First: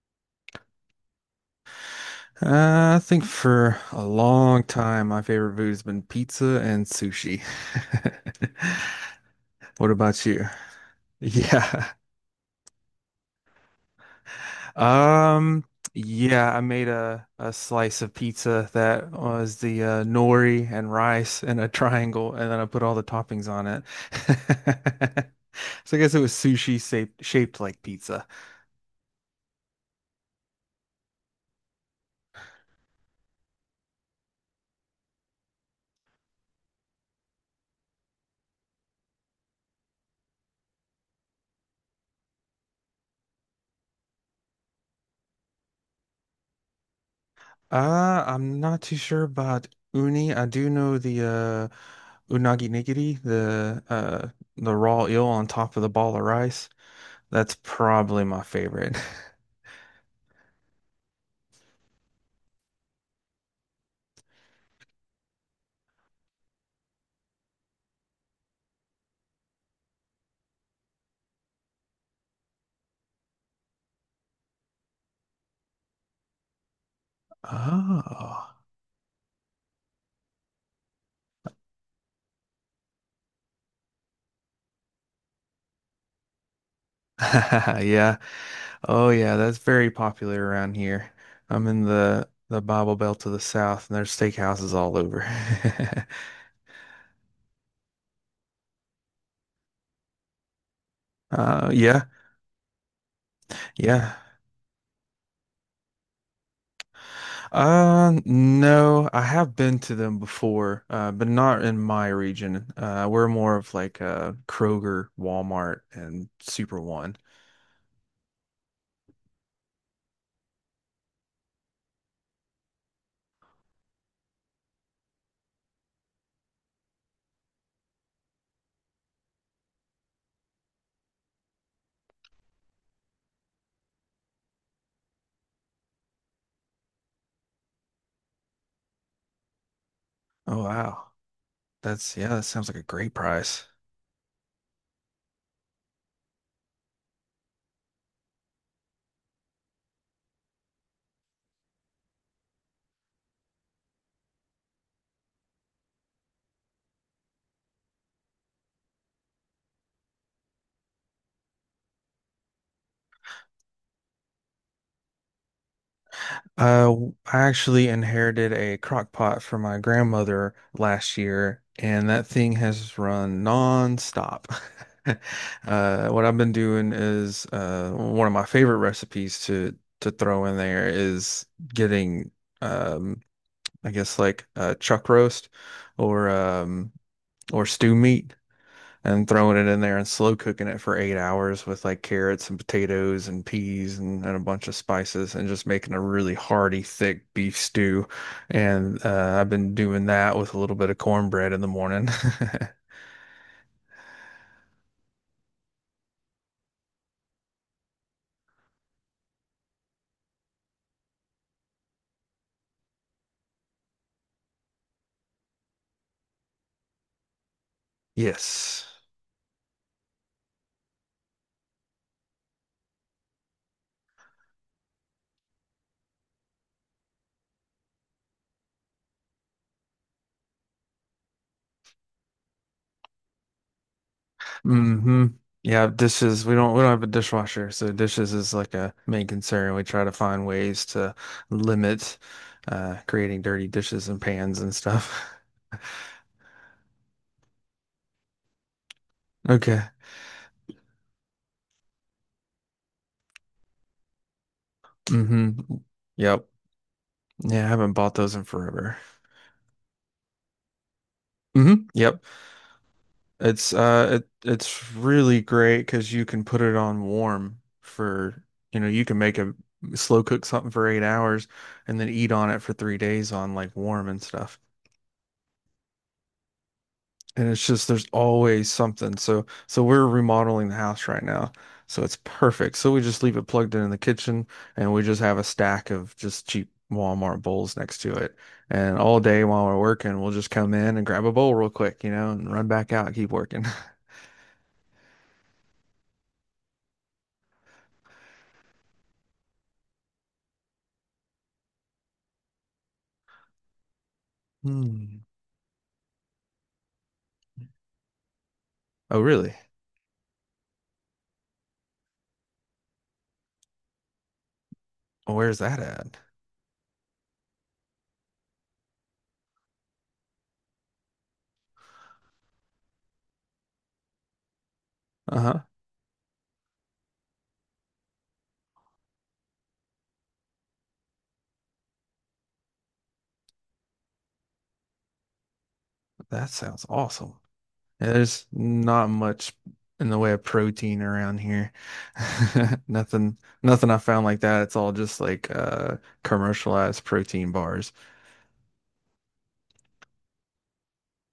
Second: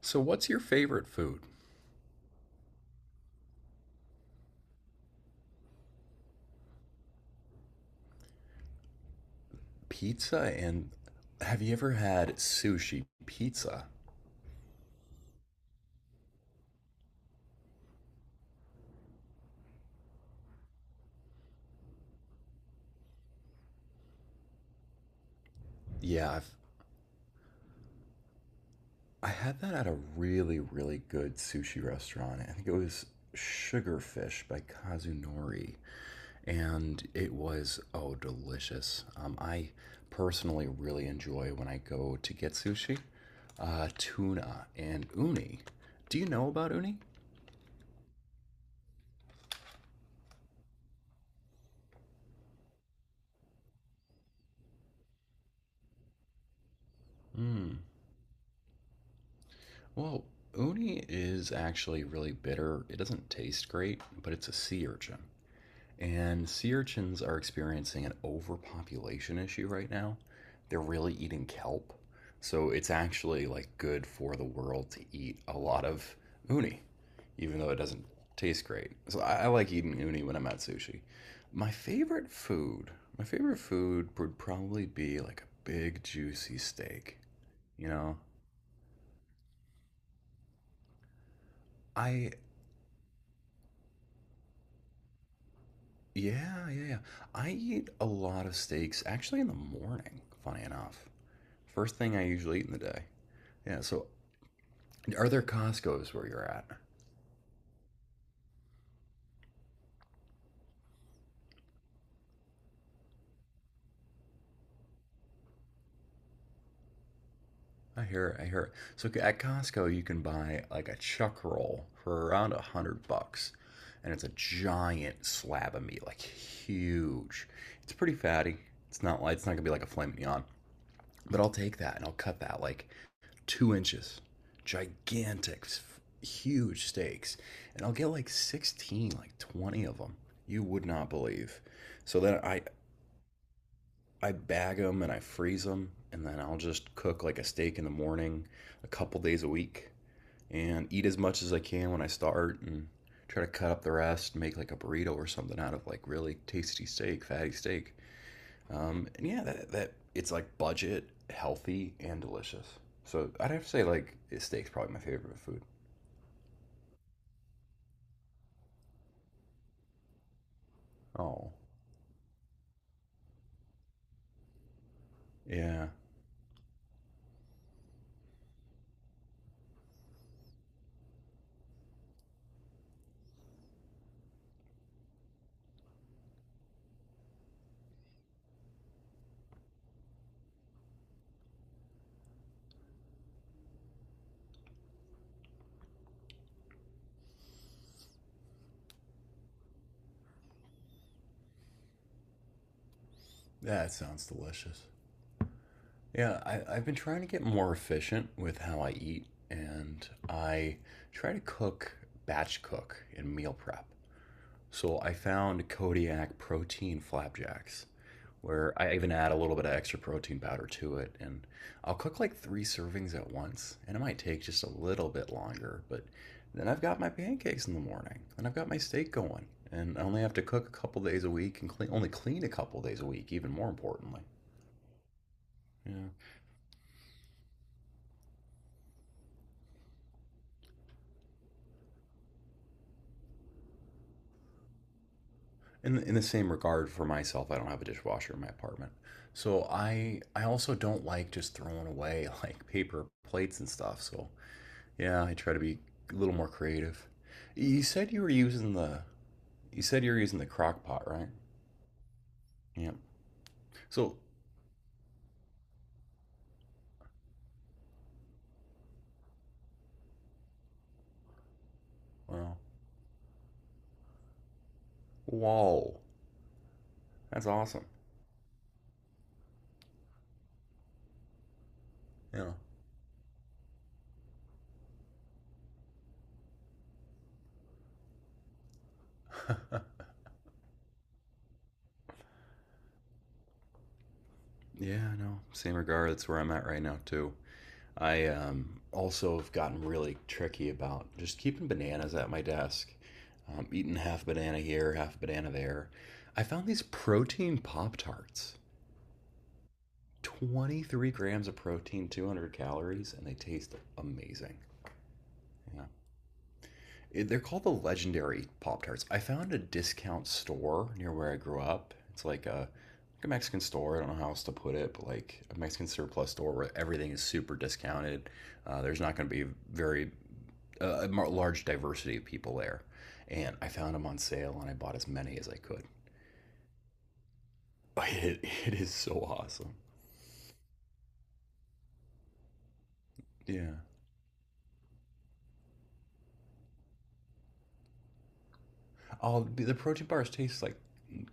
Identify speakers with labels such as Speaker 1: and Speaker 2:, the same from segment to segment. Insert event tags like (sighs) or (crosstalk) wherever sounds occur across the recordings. Speaker 1: So, what's your favorite food?
Speaker 2: I think for a long time, my favorite food has been pizza and sushi. (laughs) What about
Speaker 1: Pizza
Speaker 2: you?
Speaker 1: and. Have you
Speaker 2: Yeah.
Speaker 1: ever had sushi pizza?
Speaker 2: Um, yeah, I made a slice of pizza that was the nori and rice in a triangle, and then I put all the toppings on it. (laughs) So I guess it
Speaker 1: Yeah,
Speaker 2: was
Speaker 1: I've
Speaker 2: sushi shaped, shaped like pizza.
Speaker 1: I had that at a really, really good sushi restaurant. I think it was Sugarfish by Kazunori, and it was, oh, delicious. I personally really enjoy when I go to get sushi, tuna and uni. Do you know about uni?
Speaker 2: I'm not too sure about uni. I do know the unagi nigiri, the raw eel on top of the ball of rice. That's probably my favorite. (laughs)
Speaker 1: Well, uni is actually really bitter. It doesn't taste great, but it's a sea urchin. And sea urchins are experiencing an overpopulation issue right now. They're really eating kelp. So it's actually like good for the world to eat a lot of uni, even though it doesn't
Speaker 2: Oh.
Speaker 1: taste great. So I like eating uni when I'm at sushi. My favorite food, my favorite food would probably be like a big juicy steak.
Speaker 2: (laughs)
Speaker 1: You know,
Speaker 2: Yeah. Oh yeah, that's very popular around here. I'm in the
Speaker 1: I
Speaker 2: the Bible Belt to the south, and there's steakhouses all over.
Speaker 1: Yeah, yeah, yeah. I eat a lot of steaks actually in the morning, funny enough.
Speaker 2: (laughs)
Speaker 1: First
Speaker 2: Yeah.
Speaker 1: thing I usually eat in the day. Yeah, so
Speaker 2: Yeah.
Speaker 1: are there Costco's where you're at?
Speaker 2: No, I have been to them before, but not in my region. We're more of like Kroger, Walmart, and Super One.
Speaker 1: I hear it, I hear it. So at Costco you can buy like a chuck roll for around $100. And it's a giant slab of meat, like huge. It's pretty fatty. It's not like it's not gonna be like a filet mignon. But I'll take that and I'll cut that like 2 inches, gigantic, huge steaks, and I'll get like 16, like 20 of them.
Speaker 2: Oh
Speaker 1: You would
Speaker 2: wow.
Speaker 1: not believe.
Speaker 2: That's,
Speaker 1: So
Speaker 2: yeah,
Speaker 1: then
Speaker 2: that
Speaker 1: I
Speaker 2: sounds like a great price.
Speaker 1: I bag them and I freeze them, and then I'll just cook like a steak in the morning, a couple days a week, and eat as much as I can when I start, and try to cut up the rest, make like a burrito or something out of like really tasty steak, fatty steak. And yeah, that it's like budget, healthy, and delicious. So I'd have to say like steak's probably my favorite food.
Speaker 2: I actually inherited a crock pot from my grandmother last
Speaker 1: Oh,
Speaker 2: year, and that thing has run nonstop. (laughs)
Speaker 1: yeah,
Speaker 2: What I've been doing is one of my favorite recipes to throw in there is getting um, I guess like chuck roast or um, or stew meat and throwing it in there and slow cooking it for 8 hours with like carrots and potatoes and peas and a bunch of spices and just making a really hearty, thick beef stew. And I've been doing that with a little bit of cornbread in the morning. (laughs)
Speaker 1: that sounds delicious. Yeah, I've been trying to get more efficient with how I eat, and I try to cook batch cook and meal prep. So I found Kodiak protein flapjacks, where
Speaker 2: Yes.
Speaker 1: I even add a little bit of extra protein powder to it. And I'll cook like three servings at once, and it might take just a little bit longer, but then I've got my pancakes in the morning, and I've got my steak going, and I only have to cook a couple days a week and clean, only clean a couple days a week, even more importantly.
Speaker 2: Hmm. Yeah,
Speaker 1: Yeah.
Speaker 2: dishes. We don't have a dishwasher, so dishes is like a main concern. We try to find ways to limit creating dirty dishes and pans and stuff. (laughs)
Speaker 1: In the same regard for myself, I don't have a dishwasher in my apartment. So
Speaker 2: Okay.
Speaker 1: I also don't like just throwing away (laughs) like paper plates and stuff. So yeah, I
Speaker 2: Hmm.
Speaker 1: try to be a little
Speaker 2: Yep.
Speaker 1: more creative.
Speaker 2: Yeah, I
Speaker 1: You
Speaker 2: haven't
Speaker 1: said
Speaker 2: bought
Speaker 1: you were
Speaker 2: those in
Speaker 1: using
Speaker 2: forever.
Speaker 1: the You said you're using the crock pot, right?
Speaker 2: Hmm. Yep.
Speaker 1: Yeah.
Speaker 2: It's
Speaker 1: So,
Speaker 2: it's really great 'cause you can put it on warm for, you know, you can make a slow cook something for 8 hours and then eat on
Speaker 1: well,
Speaker 2: it for 3 days on like warm and stuff.
Speaker 1: whoa, that's
Speaker 2: And it's
Speaker 1: awesome.
Speaker 2: just there's always something. So so we're remodeling the house right now. So it's
Speaker 1: Yeah.
Speaker 2: perfect. So we just leave it plugged in the kitchen, and we just have a stack of just cheap Walmart bowls next to it. And all day while we're
Speaker 1: (laughs)
Speaker 2: working, we'll just come in and grab a bowl real quick, you know, and run back out and keep working. (laughs)
Speaker 1: Yeah, I know. Same regard. That's where I'm at right now too. I also have gotten really tricky about just keeping bananas at my desk. Eating half banana here, half
Speaker 2: Hmm.
Speaker 1: banana there. I found these protein pop tarts.
Speaker 2: Oh, really?
Speaker 1: 23 grams of protein, 200 calories, and they taste amazing.
Speaker 2: Where's that
Speaker 1: Yeah.
Speaker 2: at?
Speaker 1: They're called the legendary Pop Tarts. I found a discount store near where I grew up. It's like a Mexican store. I don't know how else to put it, but like a
Speaker 2: Uh-huh.
Speaker 1: Mexican surplus store where everything is super discounted. There's not going to be very a large diversity of people there. And I found them on sale and I bought as many as I could. (laughs)
Speaker 2: That sounds awesome. Yeah,
Speaker 1: It,
Speaker 2: there's
Speaker 1: it is
Speaker 2: not
Speaker 1: so
Speaker 2: much
Speaker 1: awesome.
Speaker 2: in the way of protein around here. (laughs) Nothing,
Speaker 1: Yeah.
Speaker 2: nothing I found like that. It's all just like commercialized protein bars.
Speaker 1: All the protein bars taste like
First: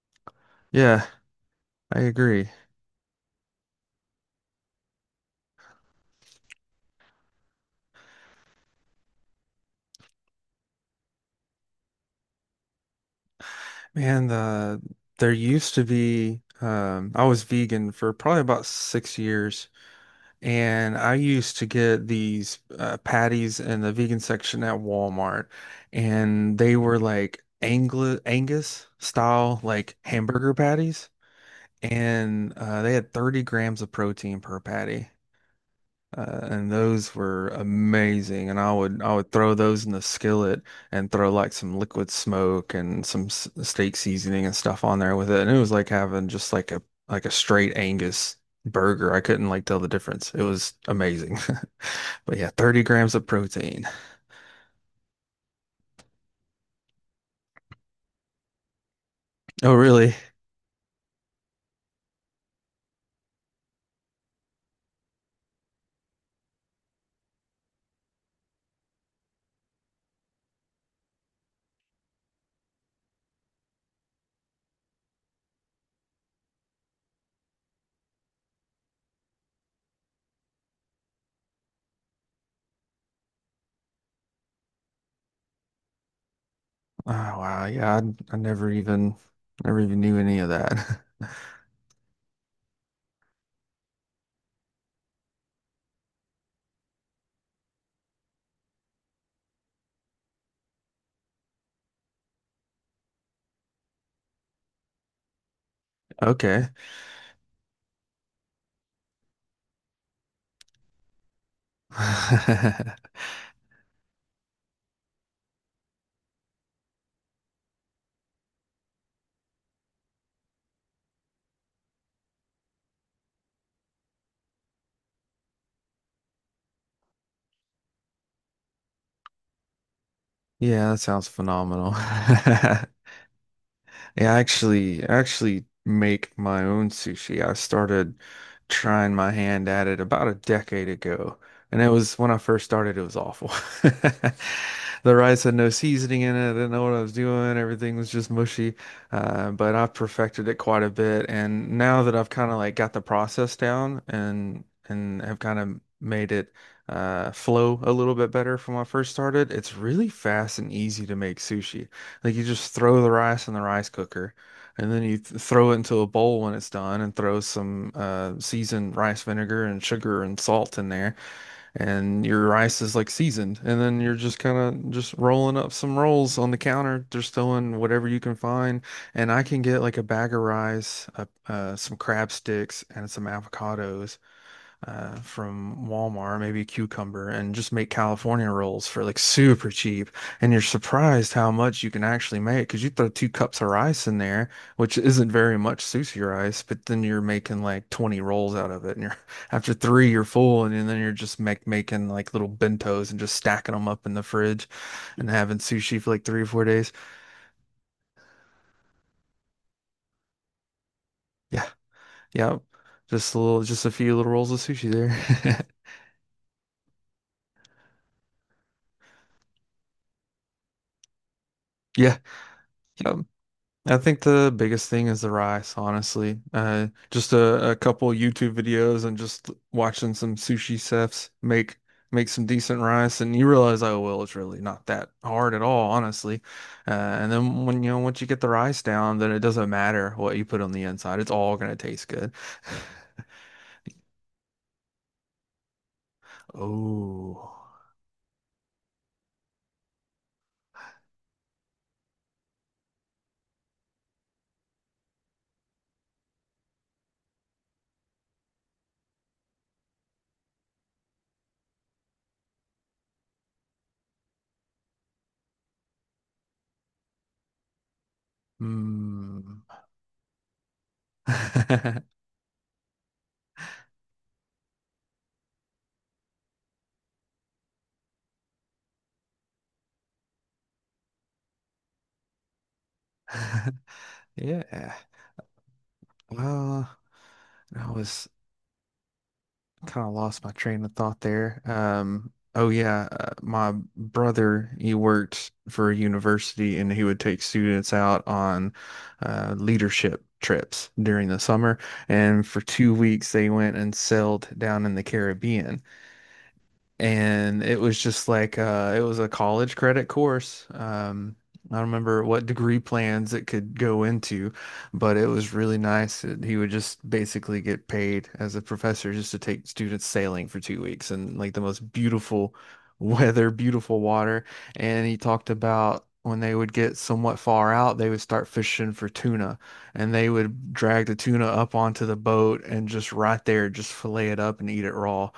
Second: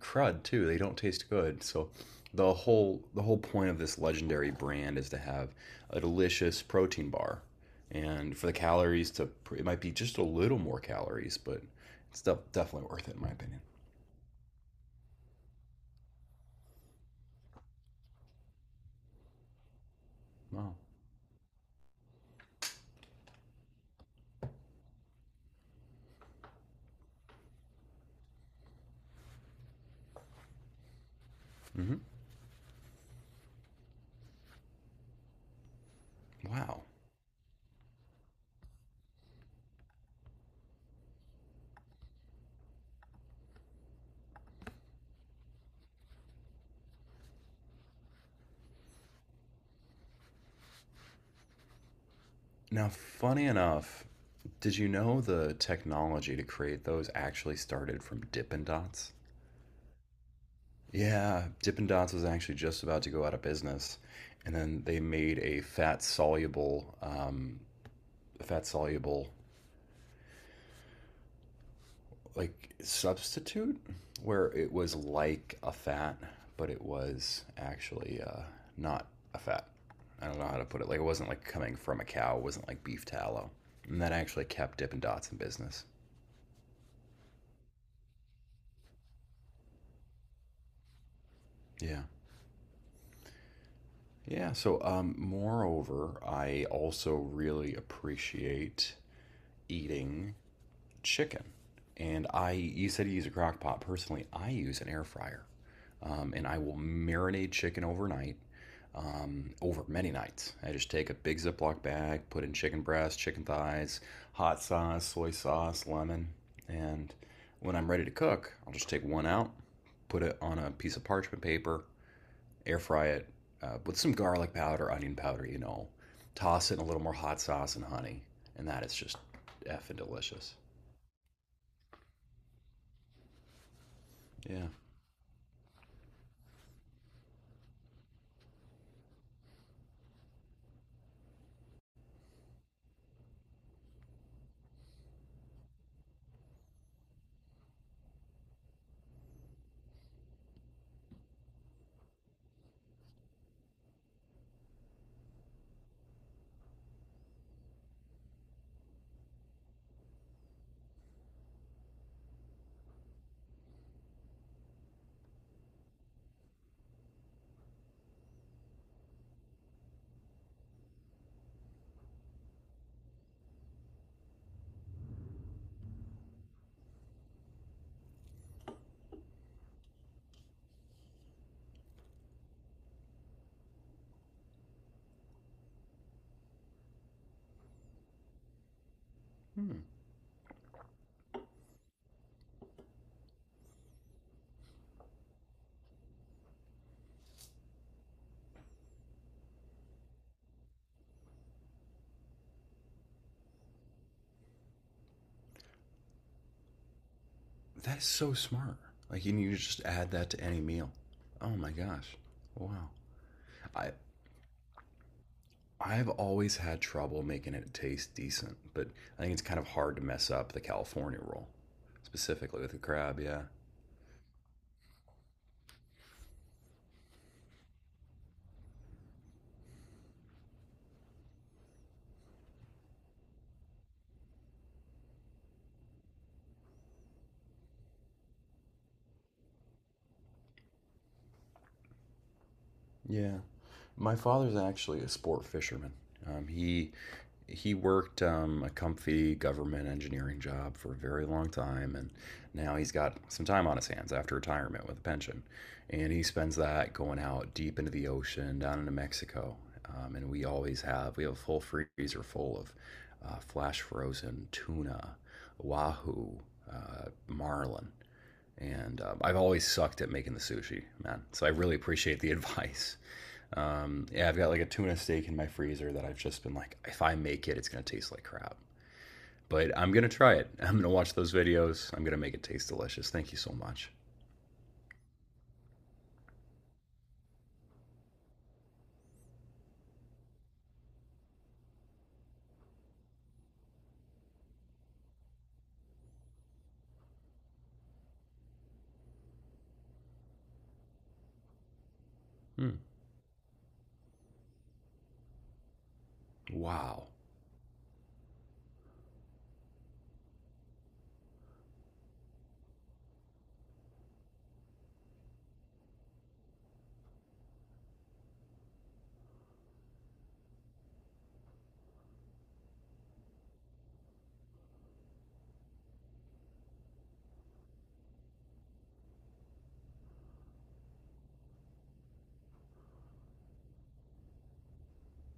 Speaker 1: crud too. They don't
Speaker 2: Yeah,
Speaker 1: taste good. So
Speaker 2: I agree.
Speaker 1: the whole point of this legendary brand is to have a delicious protein bar, and for the calories to it might be just a little more calories, but it's definitely worth it in my opinion.
Speaker 2: Man, there used to be I was vegan for probably about 6 years,
Speaker 1: Wow.
Speaker 2: and I used to get these patties in the vegan section at Walmart, and they were like Angli Angus style like hamburger patties,
Speaker 1: Hmm.
Speaker 2: and they had 30 grams of protein per patty. And
Speaker 1: Wow.
Speaker 2: those were amazing, and I would throw those in the skillet and throw like some liquid smoke and some s steak seasoning and stuff on there with it, and it was like having just like a straight Angus burger. I couldn't like tell the difference. It was amazing, (laughs) but yeah, 30
Speaker 1: Now,
Speaker 2: grams of
Speaker 1: funny
Speaker 2: protein.
Speaker 1: enough, did you know the technology to create those actually started from Dippin' Dots?
Speaker 2: Oh, really?
Speaker 1: Yeah, Dippin' Dots was actually just about to go out of business, and then they made a fat soluble like substitute where it was like a fat, but it was actually not a fat. I don't know how to put it. Like it wasn't like coming from a cow. It wasn't like beef tallow, and that actually kept Dippin' Dots in business.
Speaker 2: Oh, wow. Yeah, I never even knew any of that. (laughs)
Speaker 1: Yeah. Yeah, so moreover, I also really appreciate eating chicken. You said you use a crock pot. Personally, I use an air fryer. And I
Speaker 2: Okay.
Speaker 1: will marinate chicken overnight, over many nights. I just take a big Ziploc bag, put in chicken
Speaker 2: (laughs)
Speaker 1: breasts, chicken thighs, hot sauce, soy sauce, lemon. And when I'm ready to cook, I'll just take one out, put it on a piece of parchment paper, air fry it with some garlic powder, onion powder, you know, toss it in a little more hot sauce and honey. And that is just effing delicious.
Speaker 2: Yeah, that sounds phenomenal. (laughs) Yeah,
Speaker 1: Yeah.
Speaker 2: I actually make my own sushi. I started trying my hand at it about a decade ago. And it was when I first started, it was awful. (laughs) The rice had no seasoning in it. I didn't know what I was doing. Everything was just mushy. But I've perfected it quite a bit. And now that I've kind of like got the process down and have kind of made it flow a little bit better from when I first started, it's really fast and easy to make sushi. Like you just throw the rice in the rice cooker, and then you th throw it into a bowl when it's done, and throw some seasoned rice vinegar and sugar and salt in there, and your rice is like seasoned. And then you're just kind of just rolling up some rolls on the counter, just throwing whatever you can find. And I can get like a bag of rice, some crab sticks, and some avocados from Walmart, maybe a cucumber, and just make California rolls for like super
Speaker 1: Hmm.
Speaker 2: cheap. And you're surprised how much you can actually make because you throw two cups of rice in there, which isn't very much sushi rice, but then you're making like 20 rolls out of it. And you're (laughs) after three, you're full, and then you're just making like little bentos and just stacking them up in the fridge and having sushi for like 3 or 4 days.
Speaker 1: That is so smart. Like you need to just add that to any meal. Oh
Speaker 2: Yeah,
Speaker 1: my gosh.
Speaker 2: yeah.
Speaker 1: Wow.
Speaker 2: Just a little, just a
Speaker 1: I
Speaker 2: few little rolls of sushi there. (laughs)
Speaker 1: I've always had trouble making it taste decent, but I think it's kind of hard to mess up the California roll,
Speaker 2: Yeah.
Speaker 1: specifically with the
Speaker 2: Yep.
Speaker 1: crab. Yeah.
Speaker 2: I think the biggest thing is the rice, honestly. Just a couple YouTube videos and just watching some sushi chefs make some decent rice, and you realize, oh well, it's really not that hard at all, honestly. And then when you know once you get the rice down, then it doesn't matter what you put on the inside; it's all gonna taste good. (sighs)
Speaker 1: Yeah. My father's actually a sport fisherman. Um, he
Speaker 2: Oh,
Speaker 1: he worked a comfy government engineering job for a very long time, and now he's got some time on his hands after retirement with a pension. And he spends that going out deep into the ocean down into Mexico. And we have a full freezer full of flash frozen tuna, wahoo, marlin. And I've always
Speaker 2: mm.
Speaker 1: sucked at making the sushi, man. So I really appreciate
Speaker 2: (laughs)
Speaker 1: the (laughs) advice. Yeah, I've got like a tuna steak in my freezer that I've just been like, if I make it, it's gonna taste like crap. But I'm gonna try it. (laughs) I'm gonna watch those videos. I'm gonna make it taste delicious. Thank you so much.
Speaker 2: Yeah. Well, I was. Kind of lost my train of thought there. Oh yeah, my brother, he worked for a university and he would take students out on leadership trips during the summer. And for
Speaker 1: Hmm.
Speaker 2: 2 weeks, they went and sailed down in the Caribbean,
Speaker 1: Wow.
Speaker 2: and it was just like it was a college credit course. I don't remember what degree plans it could go into, but it was really nice. It, he would just basically get paid as a professor just to take students sailing for 2 weeks and like the most beautiful (laughs) weather, beautiful water. And he talked about when they would get somewhat far out, they would start fishing for tuna, and they would drag the tuna up onto the boat and just right there, just fillet it up and eat it raw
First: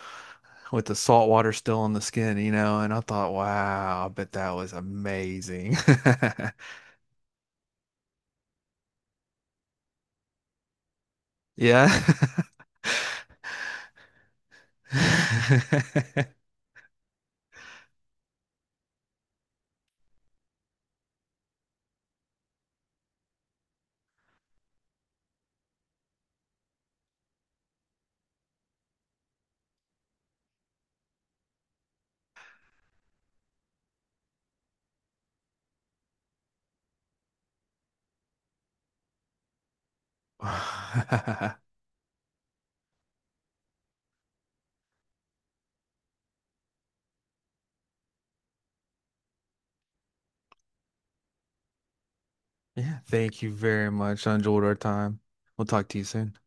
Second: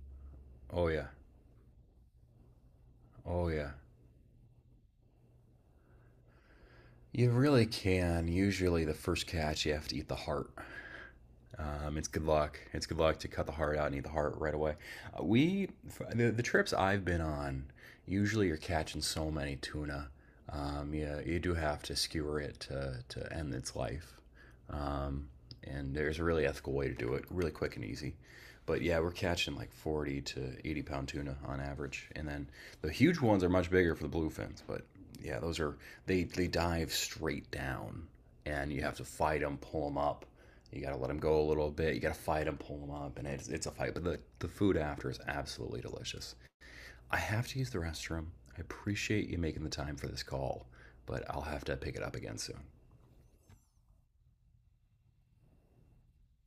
Speaker 2: with
Speaker 1: Oh
Speaker 2: the
Speaker 1: yeah.
Speaker 2: salt water still on the skin, you know, and I thought,
Speaker 1: Oh yeah.
Speaker 2: wow, I bet that was amazing. (laughs)
Speaker 1: You really can. Usually, the first catch, you have to eat the heart.
Speaker 2: Yeah.
Speaker 1: It's good luck. It's good luck to cut the heart out and eat the heart right away. Uh, we, the,
Speaker 2: (sighs)
Speaker 1: the trips I've been on, usually you're catching so many tuna. Yeah, you do have to skewer it to end its life. And there's a really ethical way to do it, really quick and easy. But yeah, we're catching like 40 to 80 pound tuna on average, and then the huge ones are much bigger for the bluefins. But yeah, those are they dive straight down, and you have to fight them, pull them up. You got to let them go a
Speaker 2: (laughs)
Speaker 1: little bit. You got to fight them, pull them up, and it's a fight. But the food after is absolutely delicious. I have to use the restroom. I appreciate you making the time for this call, but I'll have to pick it up again soon.
Speaker 2: Yeah, thank you very much. I enjoyed our time. We'll talk to you soon.